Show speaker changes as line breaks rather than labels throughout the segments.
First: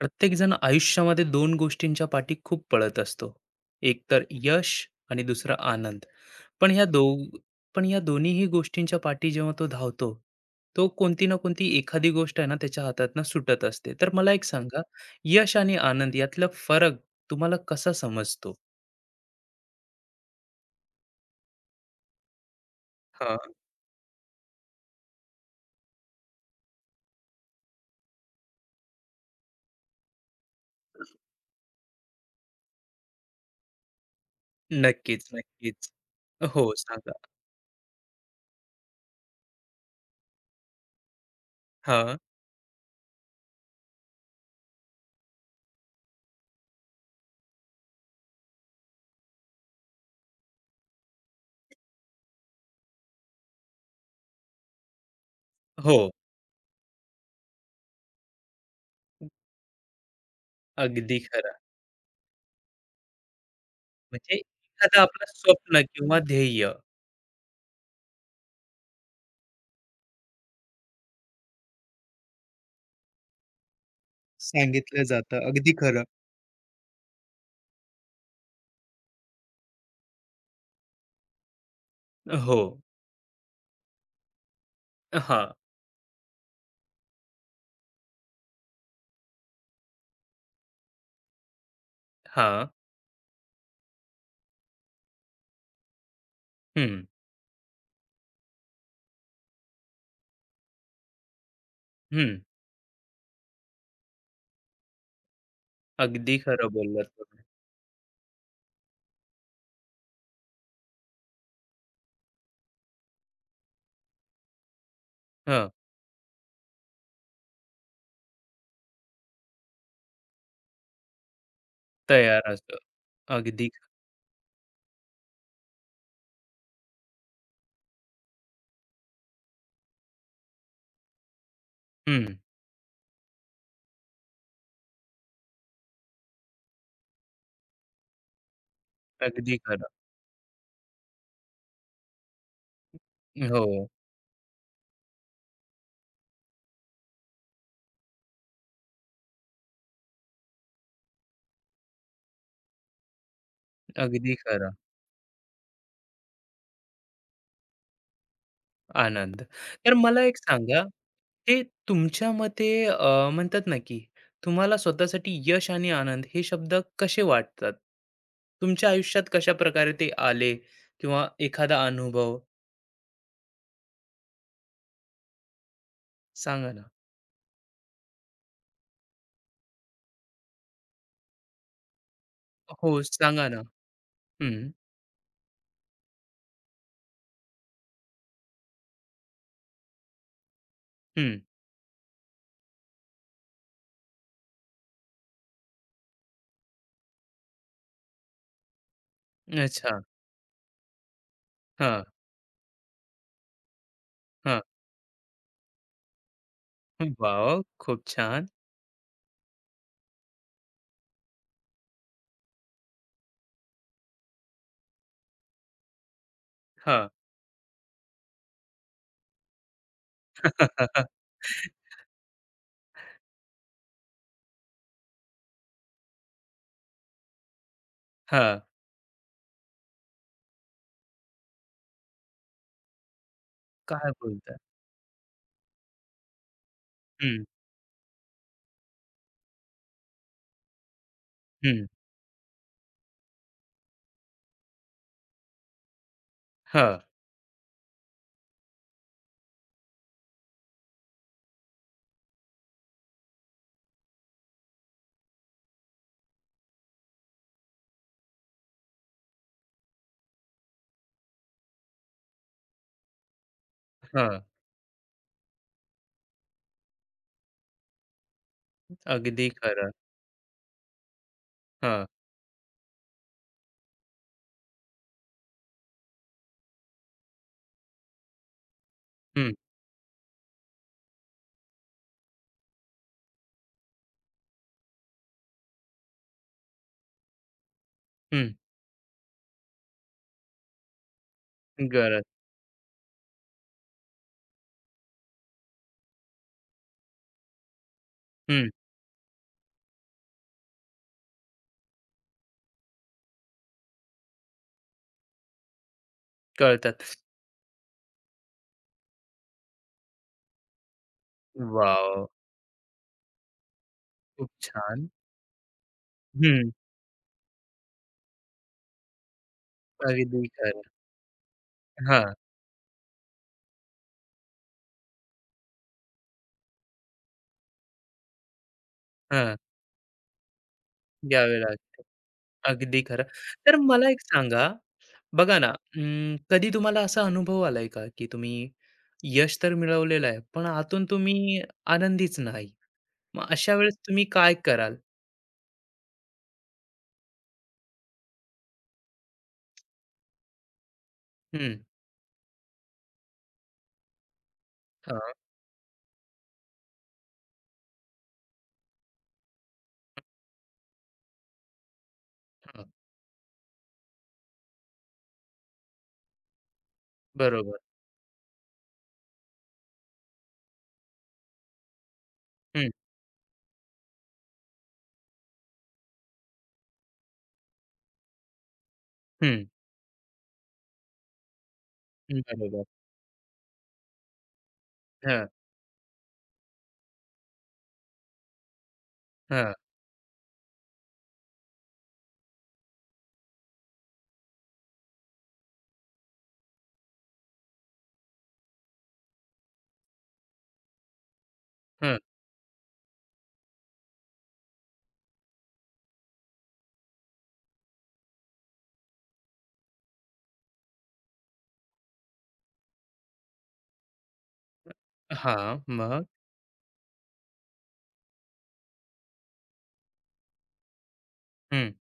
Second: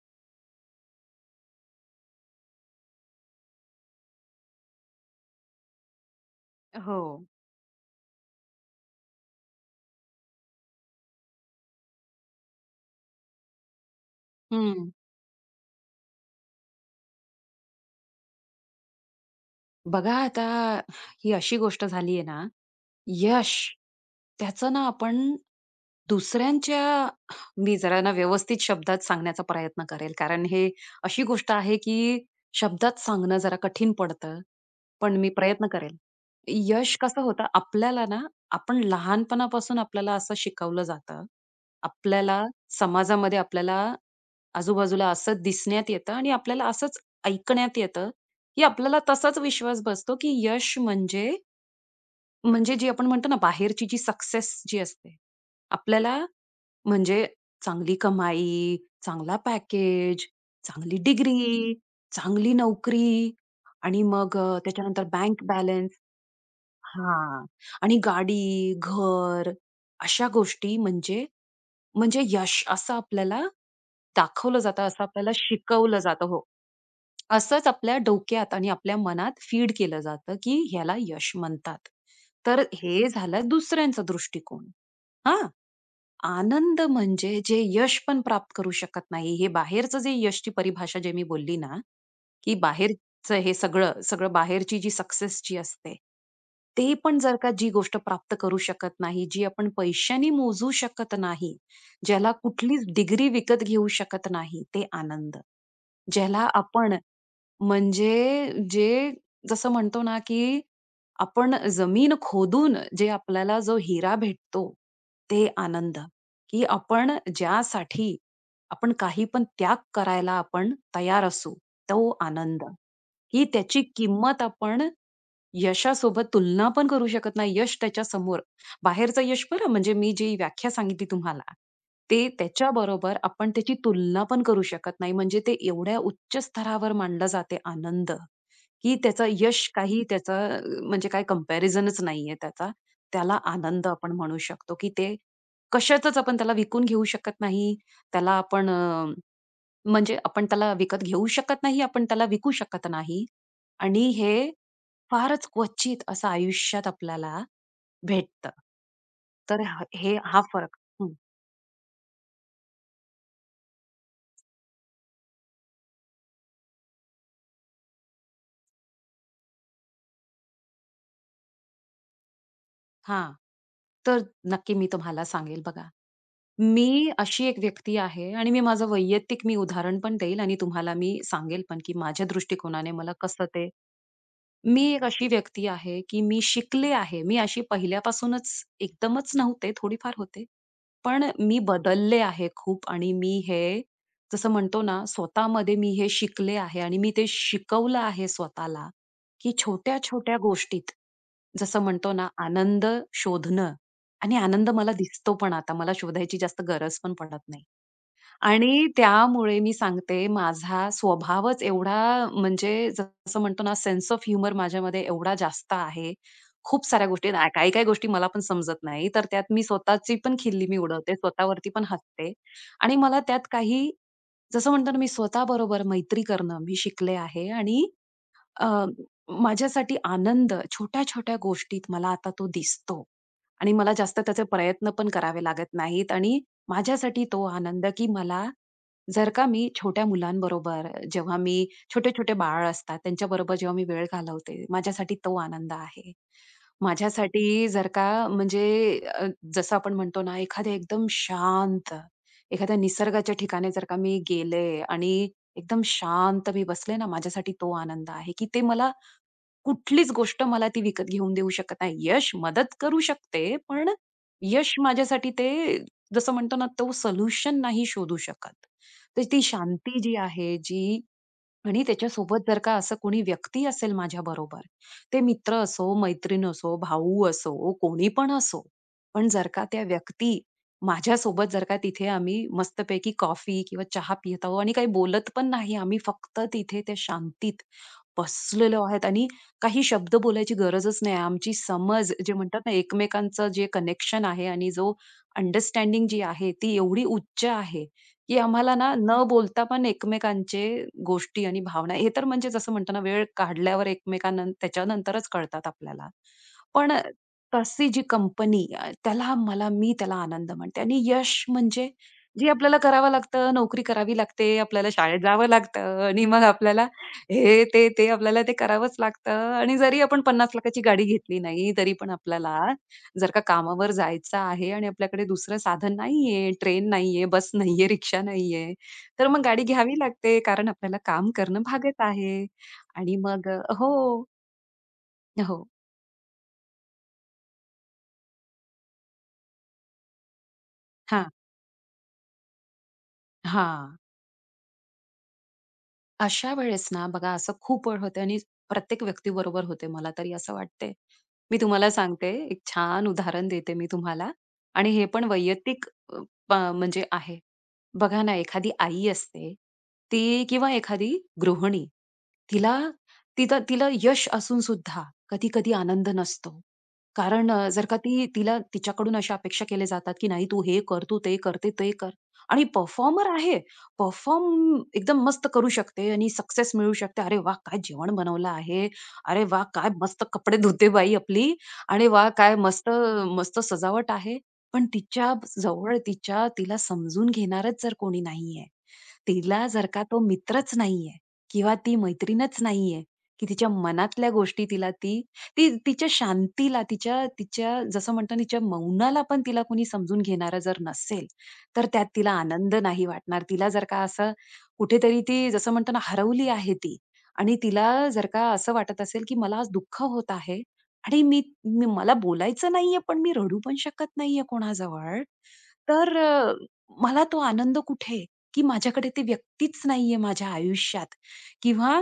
प्रत्येकजण आयुष्यामध्ये दोन गोष्टींच्या पाठी खूप पळत असतो. एक तर यश आणि दुसरा आनंद. पण ह्या
हो.
दो पण या दोन्हीही गोष्टींच्या पाठी जेव्हा तो धावतो, तो कोणती ना कोणती एखादी गोष्ट आहे ना त्याच्या हातातनं सुटत असते. तर मला एक सांगा,
हं.
यश आणि आनंद यातला फरक तुम्हाला कसा समजतो?
बघा आता ही अशी गोष्ट झाली आहे ना,
हा.
यश, त्याचं ना आपण दुसऱ्यांच्या मी जरा ना व्यवस्थित शब्दात सांगण्याचा प्रयत्न करेल. कारण हे अशी गोष्ट आहे, की शब्दात सांगणं जरा कठीण पडतं. पण
नक्कीच,
मी प्रयत्न
नक्कीच.
करेल.
हो,
यश
सांगा.
कसं होतं आपल्याला ना, आपण लहानपणापासून आपल्याला असं शिकवलं जातं.
हा.
आपल्याला समाजामध्ये आपल्याला आजूबाजूला असं दिसण्यात येतं आणि आपल्याला असंच ऐकण्यात येतं, की आपल्याला तसाच विश्वास बसतो, की यश म्हणजे म्हणजे जी आपण म्हणतो ना बाहेरची जी सक्सेस जी असते,
हो,
आपल्याला म्हणजे चांगली कमाई, चांगला पॅकेज, चांगली
अगदी खरं.
डिग्री, चांगली नोकरी आणि
म्हणजे
मग
एखादं
त्याच्यानंतर
आपलं
बँक
स्वप्न
बॅलन्स
किंवा ध्येय.
हां. आणि गाडी, घर अशा गोष्टी म्हणजे म्हणजे यश असं आपल्याला दाखवलं जातं,
सांगितलं
असं आपल्याला
जातं, अगदी
शिकवलं
खरं.
जातं. हो. असंच आपल्या डोक्यात आणि आपल्या मनात फीड केलं जातं, की ह्याला यश म्हणतात.
हो.
तर हे झालं दुसऱ्यांचा दृष्टिकोन.
हां,
हां. आनंद म्हणजे जे यश पण प्राप्त करू शकत नाही, हे बाहेरचं जे यशची परिभाषा जे मी बोलली ना, की
हां.
बाहेरचं हे सगळं, सगळं बाहेरची जी सक्सेस जी असते, ते
हं,
पण जर का जी गोष्ट प्राप्त करू शकत नाही, जी आपण पैशाने मोजू शकत नाही, ज्याला
हं.
कुठलीच डिग्री विकत घेऊ शकत नाही, ते आनंद.
अगदी
ज्याला
खरं
आपण
बोललात तुम्ही.
म्हणजे जे जसं म्हणतो ना, की आपण जमीन खोदून जे आपल्याला जो हिरा भेटतो, ते
हं,
आनंद, की आपण ज्यासाठी आपण काही पण त्याग करायला आपण तयार असू, तो
तयार
आनंद,
असतं.
की
अगदी.
त्याची किंमत आपण यशासोबत तुलना पण करू शकत नाही. यश त्याच्यासमोर. बाहेरचं यश बरं म्हणजे मी जी व्याख्या सांगितली तुम्हाला,
हं,
ते त्याच्याबरोबर आपण त्याची तुलना पण करू शकत नाही. म्हणजे ते एवढ्या उच्च स्तरावर मांडलं जाते आनंद, की त्याचं
अगदी
यश
खरं.
काही त्याचा म्हणजे काही कंपॅरिझनच नाहीये त्याचा. त्याला आनंद
हो,
आपण म्हणू शकतो, की ते कशातच आपण त्याला विकून घेऊ शकत नाही. त्याला आपण म्हणजे आपण त्याला विकत घेऊ शकत नाही, आपण त्याला विकू शकत नाही. आणि
अगदी
हे
खरं.
फारच क्वचित असं आयुष्यात आपल्याला भेटतं.
आनंद.
तर ह
तर
हे
मला एक
हा फरक
सांगा,
हं,
हे तुमच्या मते म्हणतात ना, की तुम्हाला स्वतःसाठी यश आणि आनंद हे शब्द कसे वाटतात? तुमच्या आयुष्यात कशाप्रकारे ते आले किंवा एखादा अनुभव?
हां. तर नक्की मी तुम्हाला सांगेल बघा.
सांगा ना?
मी अशी एक व्यक्ती आहे आणि मी माझं वैयक्तिक मी उदाहरण पण देईल आणि तुम्हाला मी सांगेल पण, की माझ्या
हो,
दृष्टिकोनाने मला कसं
सांगा ना.
ते
हं,
मी एक अशी व्यक्ती आहे, की मी शिकले आहे. मी अशी पहिल्यापासूनच एकदमच नव्हते, थोडीफार होते. पण
हं.
मी बदलले आहे खूप आणि मी हे जसं म्हणतो ना, स्वतःमध्ये मी हे शिकले आहे आणि मी ते शिकवलं आहे स्वतःला, की
अच्छा.
छोट्या-छोट्या गोष्टीत, जसं
हां,
म्हणतो ना, आनंद शोधणं आणि
हां.
आनंद मला दिसतो पण आता. मला शोधायची जास्त गरज पण पडत
वाव,
नाही.
खूप छान.
आणि त्यामुळे मी सांगते माझा स्वभावच एवढा म्हणजे जसं म्हणतो ना सेन्स ऑफ ह्युमर माझ्यामध्ये एवढा जास्त आहे. खूप साऱ्या
हां.
गोष्टी ना काही-काही गोष्टी मला पण समजत नाही. तर त्यात मी स्वतःची पण खिल्ली मी
हां.
उडवते, स्वतःवरती पण हसते आणि मला त्यात काही जसं म्हणतो ना मी स्वतःबरोबर मैत्री करणं मी शिकले आहे आणि अ, माझ्यासाठी आनंद छोट्या-छोट्या गोष्टीत मला आता तो दिसतो आणि मला
काय
जास्त त्याचे
बोलताय?
प्रयत्न पण करावे लागत नाहीत आणि माझ्यासाठी तो
हं,
आनंद, की मला जर का मी छोट्या मुलांबरोबर जेव्हा मी
हं.
छोटे-छोटे बाळ असतात, त्यांच्याबरोबर जेव्हा मी वेळ घालवते, माझ्यासाठी तो आनंद आहे.
हां,
माझ्यासाठी जर का म्हणजे अ, जसं आपण म्हणतो ना, एखाद्या एकदम शांत, एखाद्या निसर्गाच्या ठिकाणी जर का मी गेले आणि एकदम शांत मी बसले ना, माझ्यासाठी तो आनंद आहे, की ते मला कुठलीच गोष्ट मला ती विकत घेऊन देऊ शकत नाही. यश मदत करू शकते, पण
हां.
यश माझ्यासाठी ते जसं म्हणतो ना, तो सोल्युशन नाही शोधू शकत. तर ती
अगदी खरं.
शांती जी आहे, जी आणि
हां.
त्याच्यासोबत जर का असं कोणी व्यक्ती असेल माझ्या बरोबर. ते मित्र असो, मैत्रीण असो, भाऊ असो, कोणी पण असो. पण जर
हं,
का त्या व्यक्ती माझ्यासोबत जर का तिथे आम्ही मस्तपैकी कॉफी किंवा चहा पित आहोत आणि काही बोलत पण नाही. आम्ही फक्त तिथे त्या शांतीत
हं.
बसलेलो आहेत आणि काही शब्द बोलायची गरजच नाही. आमची समज
गरज.
जे म्हणतात ना, एकमेकांचं जे कनेक्शन आहे आणि जो अंडरस्टँडिंग जी आहे, ती एवढी उच्च आहे. की
हं,
आम्हाला ना, न बोलता पण एकमेकांचे गोष्टी आणि भावना हे तर म्हणजे जसं म्हणतो ना, वेळ काढल्यावर एकमेकांना त्याच्यानंतरच कळतात आपल्याला. पण
कळतात.
तशी जी कंपनी त्याला मला मी त्याला आनंद म्हणते आणि यश म्हणजे
वॉव!
जे आपल्याला करावं लागतं, नोकरी करावी लागते,
खूप
आपल्याला
छान.
शाळेत जावं लागतं आणि मग
हं.
आपल्याला हे, ते, ते आपल्याला ते करावंच लागतं आणि जरी आपण
अगदी
50 लाखाची
खरं.
गाडी घेतली नाही, तरी पण
हां,
आपल्याला जर का कामावर जायचं आहे आणि आपल्याकडे दुसरं साधन नाहीये, ट्रेन नाहीये, बस नाहीये, रिक्षा नाहीये, तर मग
हां.
गाडी घ्यावी लागते कारण आपल्याला काम
द्यावे
करणं भागच
लागते.
आहे.
अगदी
आणि
खरं.
मग
तर मला एक
हो,
सांगा, बघा
हो.
ना, कधी तुम्हाला असा अनुभव आलाय का, की तुम्ही यश तर मिळवलेलं आहे, पण आतून
हां,
तुम्ही आनंदीच नाही? मग अशा
हां.
वेळेस तुम्ही काय कराल?
अशा वेळेस ना बघा असं खूप वेळ होते आणि प्रत्येक व्यक्तीबरोबर होते मला तरी असं वाटते. मी
हं.
तुम्हाला सांगते एक छान उदाहरण देते मी तुम्हाला आणि हे पण वैयक्तिक अ, म्हणजे आहे. बघा ना एखादी आई असते, ती किंवा एखादी गृहिणी. तिला
हां,
तिथं तिला यश असून सुद्धा कधी-कधी आनंद नसतो. कारण
बरोबर.
जर का ती तिला तिच्याकडून अशा अपेक्षा केल्या जातात, की "नाही तू हे कर, तू ते कर, ते ते कर" आणि
हं,
परफॉर्मर आहे. परफॉर्म एकदम मस्त करू शकते आणि सक्सेस मिळू शकते. "अरे वाह! काय जेवण बनवलं आहे. अरे वाह!
हं,
काय मस्त कपडे धुते बाई आपली. अरे वाह!
हं,
काय
बरोबर.
मस्त मस्त सजावट आहे." पण तिच्या
हां,
जवळ तिच्या तिला समजून घेणारच जर कोणी नाहीये, तिला
हां,
जर का तो मित्रच नाहीये किंवा ती मैत्रीणच नाहीये, की तिच्या मनातल्या गोष्टी तिला ती ती तिच्या शांतीला, तिच्या तिच्या जसं म्हणतो ना, तिच्या मौनाला पण तिला कोणी समजून घेणारं जर नसेल तर त्यात
हां.
तिला आनंद नाही वाटणार. तिला जर का असं कुठेतरी ती जसं म्हणतो ना, हरवली आहे ती आणि तिला जर का असं वाटत असेल, की मला आज दुःख होत आहे आणि मी मी मला बोलायचं नाहीये, पण मी रडू पण शकत नाहीये कोणाजवळ.
हां,
तर
मग?
मला तो आनंद कुठे? की माझ्याकडे ती व्यक्तीच नाहीये माझ्या आयुष्यात
हं,
किंवा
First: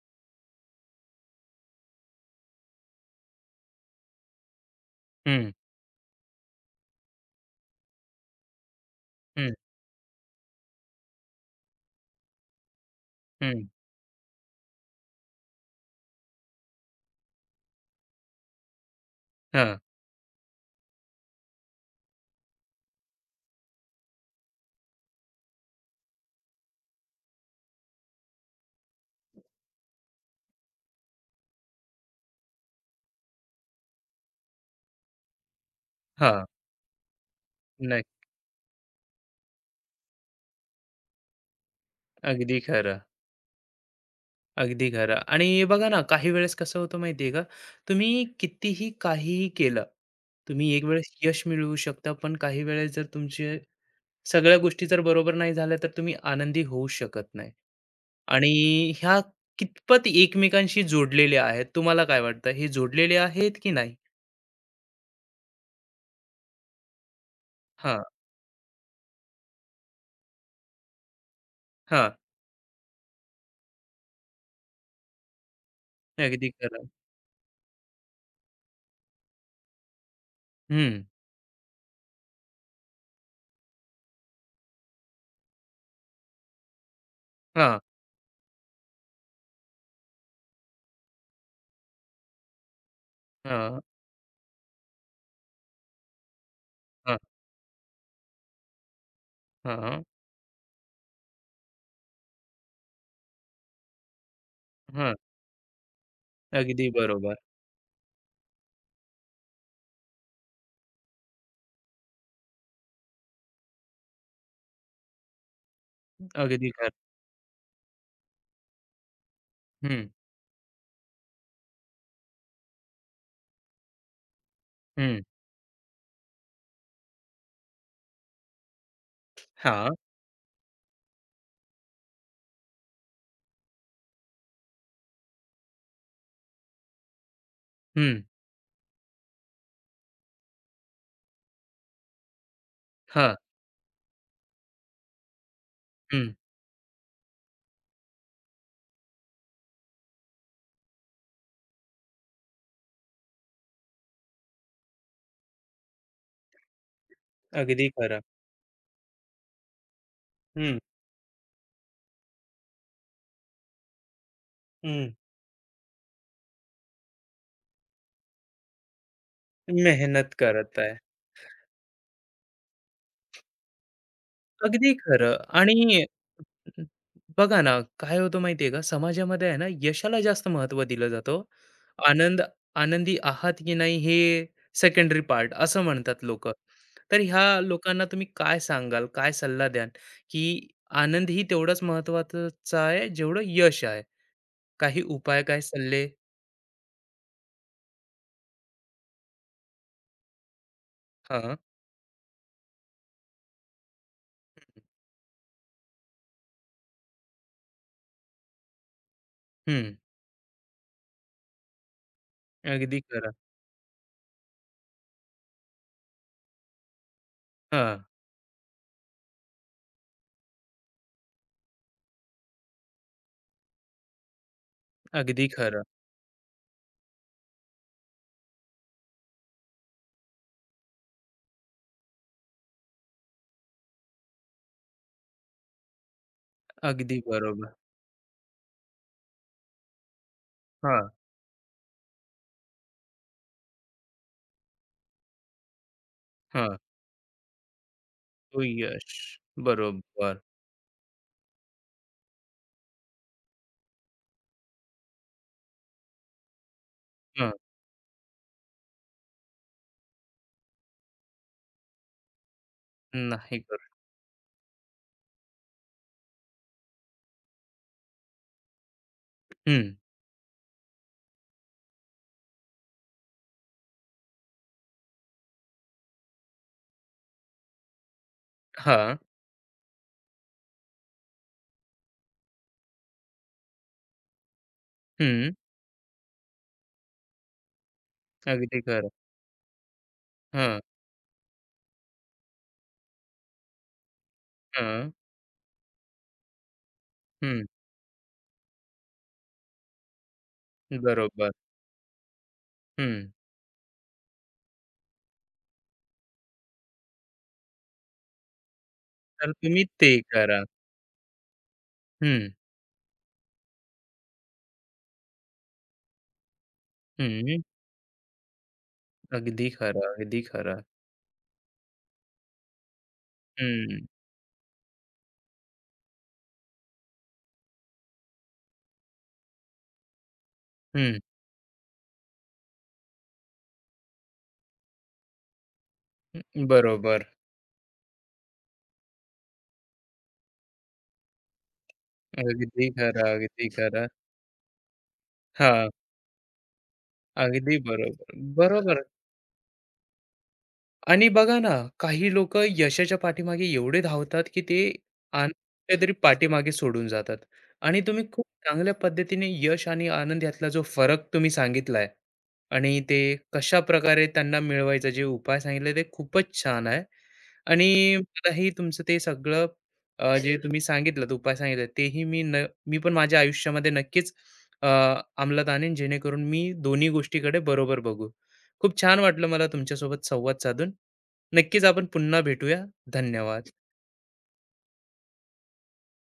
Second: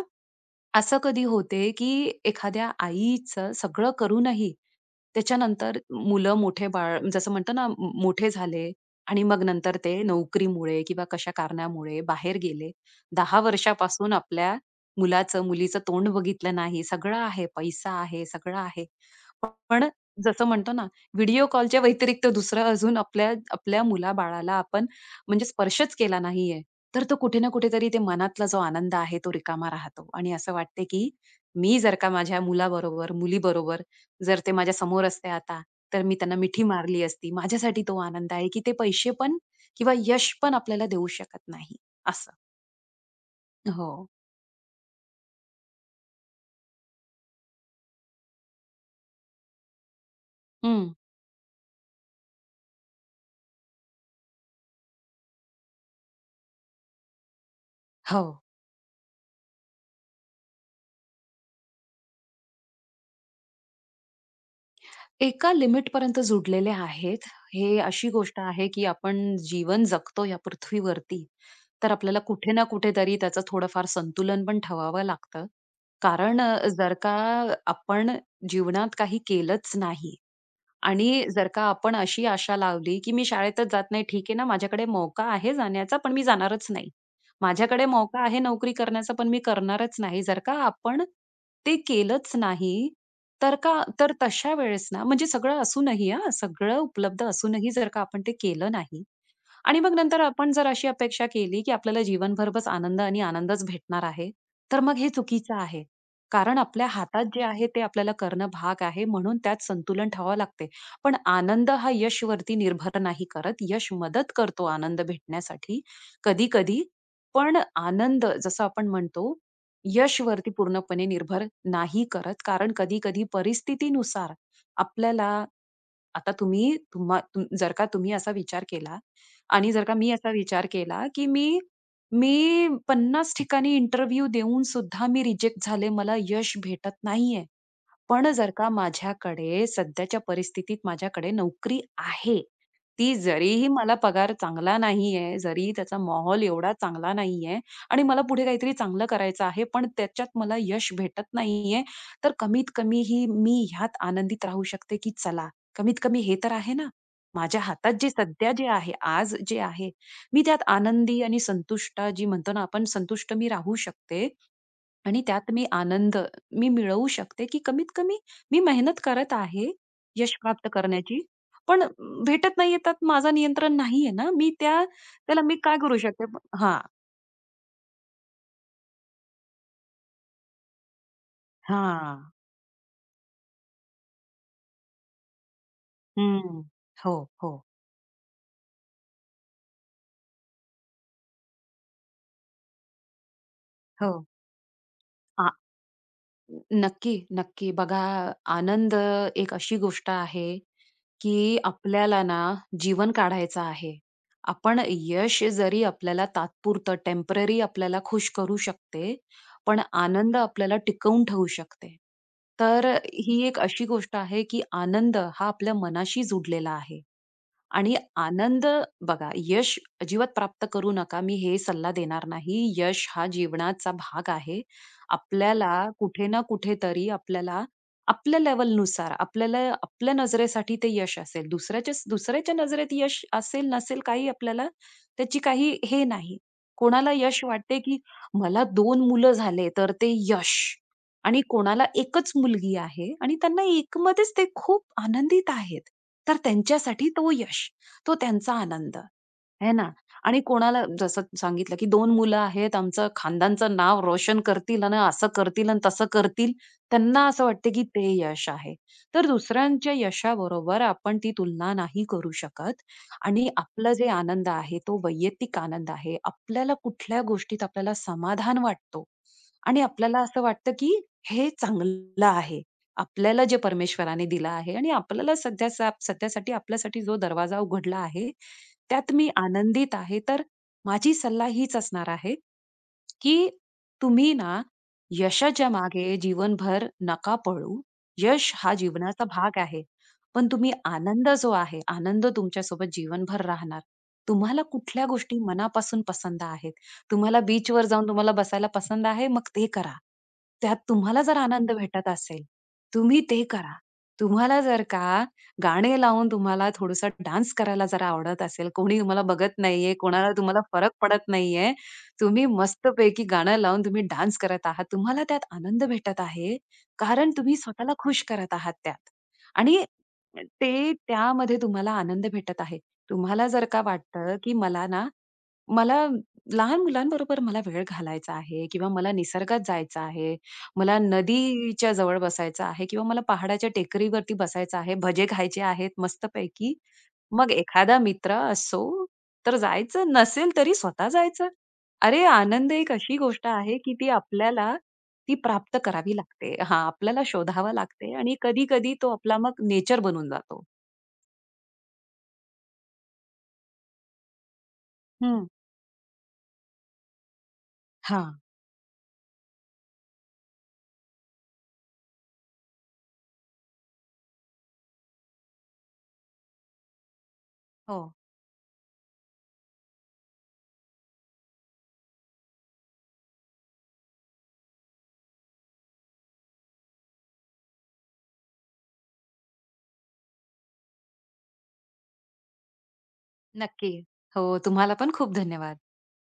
असं कधी होते, की एखाद्या आईचं सगळं करूनही
हं,
त्याच्यानंतर मुलं मोठे बाळ जसं म्हणतो ना, मोठे झाले आणि मग
हं,
नंतर ते नोकरीमुळे किंवा कशा कारणामुळे बाहेर गेले. 10
हं.
वर्षापासून आपल्या मुलाचं, मुलीचं तोंड बघितलं नाही. सगळं आहे, पैसा आहे, सगळं आहे.
हां,
पण जसं म्हणतो ना, व्हिडिओ कॉलच्या व्यतिरिक्त दुसरं अजून आपल्या आपल्या मुलाबाळाला आपण म्हणजे स्पर्शच केला नाहीये. तर तो कुठे ना कुठेतरी ते मनातला जो आनंद आहे तो रिकामा राहतो आणि असं वाटते की मी जर का माझ्या मुलाबरोबर, मुलीबरोबर जर ते माझ्या समोर असते आता, तर मी त्यांना
हां.
मिठी मारली असती. माझ्यासाठी तो
नाही,
आनंद आहे की ते पैसे पण किंवा यश पण आपल्याला देऊ शकत नाही असं.
अगदी खरं,
हो.
अगदी खरं. आणि बघा ना, काही वेळेस कसं होतं माहिती आहे का, तुम्ही कितीही काहीही केलं, तुम्ही एक
हं.
वेळेस यश मिळवू शकता, पण काही वेळेस जर तुमचे सगळ्या गोष्टी जर बरोबर नाही झाल्या, तर तुम्ही आनंदी होऊ शकत नाही.
हो.
आणि ह्या कितपत एकमेकांशी जोडलेल्या आहेत, तुम्हाला काय वाटतं? हे जोडलेले आहेत की नाही?
एका लिमिटपर्यंत जुडलेले आहेत. हे
हां,
अशी गोष्ट आहे, की आपण जीवन जगतो या पृथ्वीवरती, तर
हां.
आपल्याला कुठे ना कुठेतरी त्याचं थोडंफार संतुलन पण ठेवावं लागतं. कारण
अगदी खरं.
जर का आपण जीवनात काही केलंच नाही,
हं.
आणि जर का आपण अशी आशा लावली, की मी शाळेतच जात नाही, ठीक आहे ना, माझ्याकडे मौका आहे जाण्याचा, पण मी जाणारच नाही.
हां,
माझ्याकडे मौका आहे नोकरी करण्याचा, पण मी करणारच नाही. जर का आपण ते केलंच नाही, तर
हां,
का तर तशा वेळेस ना म्हणजे सगळं असूनही हां, सगळं
हां,
उपलब्ध असूनही जर का आपण ते केलं नाही, आणि मग
हां,
नंतर आपण जर अशी अपेक्षा केली, की आपल्याला जीवनभर बस आनंद आणि आनंदच भेटणार आहे, तर मग हे
हां.
चुकीचं आहे. कारण आपल्या
अगदी
हातात
बरोबर.
जे आहे ते आपल्याला करणं भाग आहे, म्हणून त्यात संतुलन ठेवावं लागते. पण आनंद हा यशवरती निर्भर नाही करत. यश मदत करतो आनंद भेटण्यासाठी
अगदी
कधी-कधी.
खरं.
पण आनंद जसं आपण म्हणतो,
हं,
यशवरती पूर्णपणे निर्भर नाही करत. कारण कधी-कधी परिस्थितीनुसार
हं.
आपल्याला आता तुम्ही तुम्हा तुम जर का तुम्ही असा विचार केला, आणि जर
हां,
का मी असा विचार केला, की मी मी 50 ठिकाणी इंटरव्ह्यू देऊन सुद्धा मी रिजेक्ट झाले. मला यश भेटत नाहीये.
हं,
पण जर का माझ्याकडे सध्याच्या परिस्थितीत माझ्याकडे नोकरी आहे. ती
हां,
जरीही मला पगार चांगला नाहीये, जरी त्याचा
हं.
माहोल एवढा चांगला नाहीये आणि मला पुढे काहीतरी चांगलं करायचं आहे, पण त्याच्यात मला यश भेटत नाहीये. तर कमीत कमी ही मी ह्यात आनंदित राहू शकते, की चला कमीत कमी हे तर आहे ना. माझ्या
अगदी
हातात जे
खरं.
सध्या जे आहे, आज जे आहे, मी त्यात
हं,
आनंदी आणि संतुष्ट जी म्हणतो ना आपण संतुष्ट मी राहू शकते.
हं.
आणि त्यात मी आनंद मी मिळवू शकते, की कमीत कमी मी मेहनत करत आहे
मेहनत
यश प्राप्त
करत आहे.
करण्याची. पण भेटत नाहीये त्यात माझं नियंत्रण नाहीये ना. मी त्या
अगदी खरं.
त्याला मी
आणि
काय करू शकते? हां,
अं, बघा ना, काय होतं माहिती आहे का, समाजामध्ये आहे ना, यशाला जास्त महत्त्व दिलं जातं.
हां.
आनंद, आनंदी आहात की नाही हे सेकंडरी पार्ट असं म्हणतात लोकं.
हं. हो,
तर ह्या
हो,
लोकांना तुम्ही काय सांगाल, काय सल्ला द्याल, की आनंद ही तेवढाच महत्त्वाचा आहे, जेवढं यश आहे?
हो.
काही उपाय, काय सल्ले?
नक्की, नक्की. बघा आनंद एक अशी गोष्ट आहे,
हां,
की आपल्याला ना जीवन काढायचं आहे. आपण यश जरी आपल्याला तात्पुरतं टेम्पररी आपल्याला खुश करू शकते, पण
हं.
आनंद आपल्याला टिकवून ठेवू शकते. तर
अगदी खरं.
ही एक अशी गोष्ट आहे, की आनंद हा आपल्या मनाशी जुडलेला आहे. आणि
हां,
आनंद बघा, यश अजिबात प्राप्त करू नका, मी हे सल्ला देणार नाही. यश हा जीवनाचा भाग आहे.
अगदी
आपल्याला
खरं.
कुठे ना कुठेतरी आपल्याला आपल्या लेव्हलनुसार आपल्याला आपल्या नजरेसाठी ते यश असेल. दुसऱ्याच्या दुसऱ्याच्या नजरेत यश असेल, नसेल काही आपल्याला त्याची काही हे नाही. कोणाला
अगदी
यश
बरोबर.
वाटते, की मला 2 मुलं झाले, तर ते यश.
हां,
आणि कोणाला एकच मुलगी आहे आणि त्यांना एकमध्येच ते खूप आनंदित आहेत. तर
हां.
त्यांच्यासाठी तो यश, तो त्यांचा
तो
आनंद.
यश.
आहे ना.
बरोबर.
आणि कोणाला जसं सांगितलं, की 2 मुलं आहेत, आमचं खानदानचं नाव रोशन करतील आणि असं करतील आणि तसं करतील. त्यांना असं
हां,
वाटतं, की ते यश आहे. तर दुसऱ्यांच्या यशाबरोबर आपण ती तुलना नाही करू शकत आणि
नाही करू.
आपला जे आनंद आहे, तो वैयक्तिक आनंद आहे. आपल्याला कुठल्या गोष्टीत आपल्याला समाधान वाटतो आणि
हं,
आपल्याला असं वाटतं, की हे चांगलं आहे. आपल्याला जे परमेश्वराने दिलं आहे आणि आपल्याला सध्या सध्यासाठी आपल्यासाठी जो दरवाजा उघडला आहे, त्यात
हां,
मी आनंदित आहे. तर माझी सल्ला हीच असणार आहे, की तुम्ही ना
हं.
यशाच्या मागे जीवनभर नका पळू. यश हा
अगदी खरं.
जीवनाचा भाग आहे. पण तुम्ही
हां,
आनंद जो आहे, आनंद तुमच्यासोबत जीवनभर राहणार. तुम्हाला कुठल्या
हां.
गोष्टी मनापासून पसंत आहेत. तुम्हाला
हं.
बीचवर जाऊन तुम्हाला बसायला पसंत आहे, मग ते करा. त्यात तुम्हाला जर
बरोबर.
आनंद भेटत असेल, तुम्ही
हं.
ते करा. तुम्हाला जर का गाणे लावून तुम्हाला थोडासा डान्स करायला जरा आवडत असेल, कोणी तुम्हाला
तर
बघत
तुम्ही
नाहीये,
ते
कोणाला तुम्हाला
करा.
फरक पडत नाहीये. तुम्ही
हं,
मस्तपैकी गाणं लावून तुम्ही डान्स करत आहात. तुम्हाला त्यात आनंद भेटत आहे, कारण तुम्ही
हं.
स्वतःला खुश करत आहात त्यात
अगदी
आणि
खरं, अगदी
ते
खरं.
त्यामध्ये तुम्हाला आनंद भेटत आहे. तुम्हाला जर का
हं,
वाटतं, की मला ना मला लहान मुलांबरोबर मला वेळ घालायचा आहे किंवा मला निसर्गात जायचं आहे, मला
हं.
नदीच्या जवळ बसायचं आहे किंवा मला पहाडाच्या टेकडीवरती बसायचं आहे, भजे खायचे आहेत मस्तपैकी.
बरोबर.
मग एखादा मित्र असो, तर जायचं नसेल तरी स्वतः जायचं. अरे, आनंद
अगदी
एक अशी
खरं,
गोष्ट
अगदी
आहे, की
खरं.
ती आपल्याला ती प्राप्त
हां,
करावी लागते. हां, आपल्याला शोधावा
अगदी
लागते
बरोबर.
आणि कधी-कधी
बरोबर.
तो आपला मग नेचर बनून जातो.
आणि बघा ना, काही लोकं यशाच्या पाठीमागे एवढे धावतात, की ते
हं.
आनंद कुठेतरी पाठीमागे सोडून जातात. आणि तुम्ही
हां.
खूप चांगल्या पद्धतीने यश आणि आनंद यातला जो फरक तुम्ही सांगितलाय आणि ते कशाप्रकारे त्यांना मिळवायचा जे उपाय सांगितले ते खूपच छान आहे.
हो,
आणि मलाही तुमचं ते सगळं, जे तुम्ही सांगितलंत, उपाय सांगितले तेही मी पण माझ्या आयुष्यामध्ये नक्कीच अ, अंमलात आणीन, जेणेकरून मी दोन्ही गोष्टीकडे बरोबर बघू. खूप छान वाटलं मला तुमच्यासोबत संवाद साधून. नक्कीच आपण पुन्हा भेटूया. धन्यवाद.
नक्की. हो, तुम्हाला पण खूप धन्यवाद.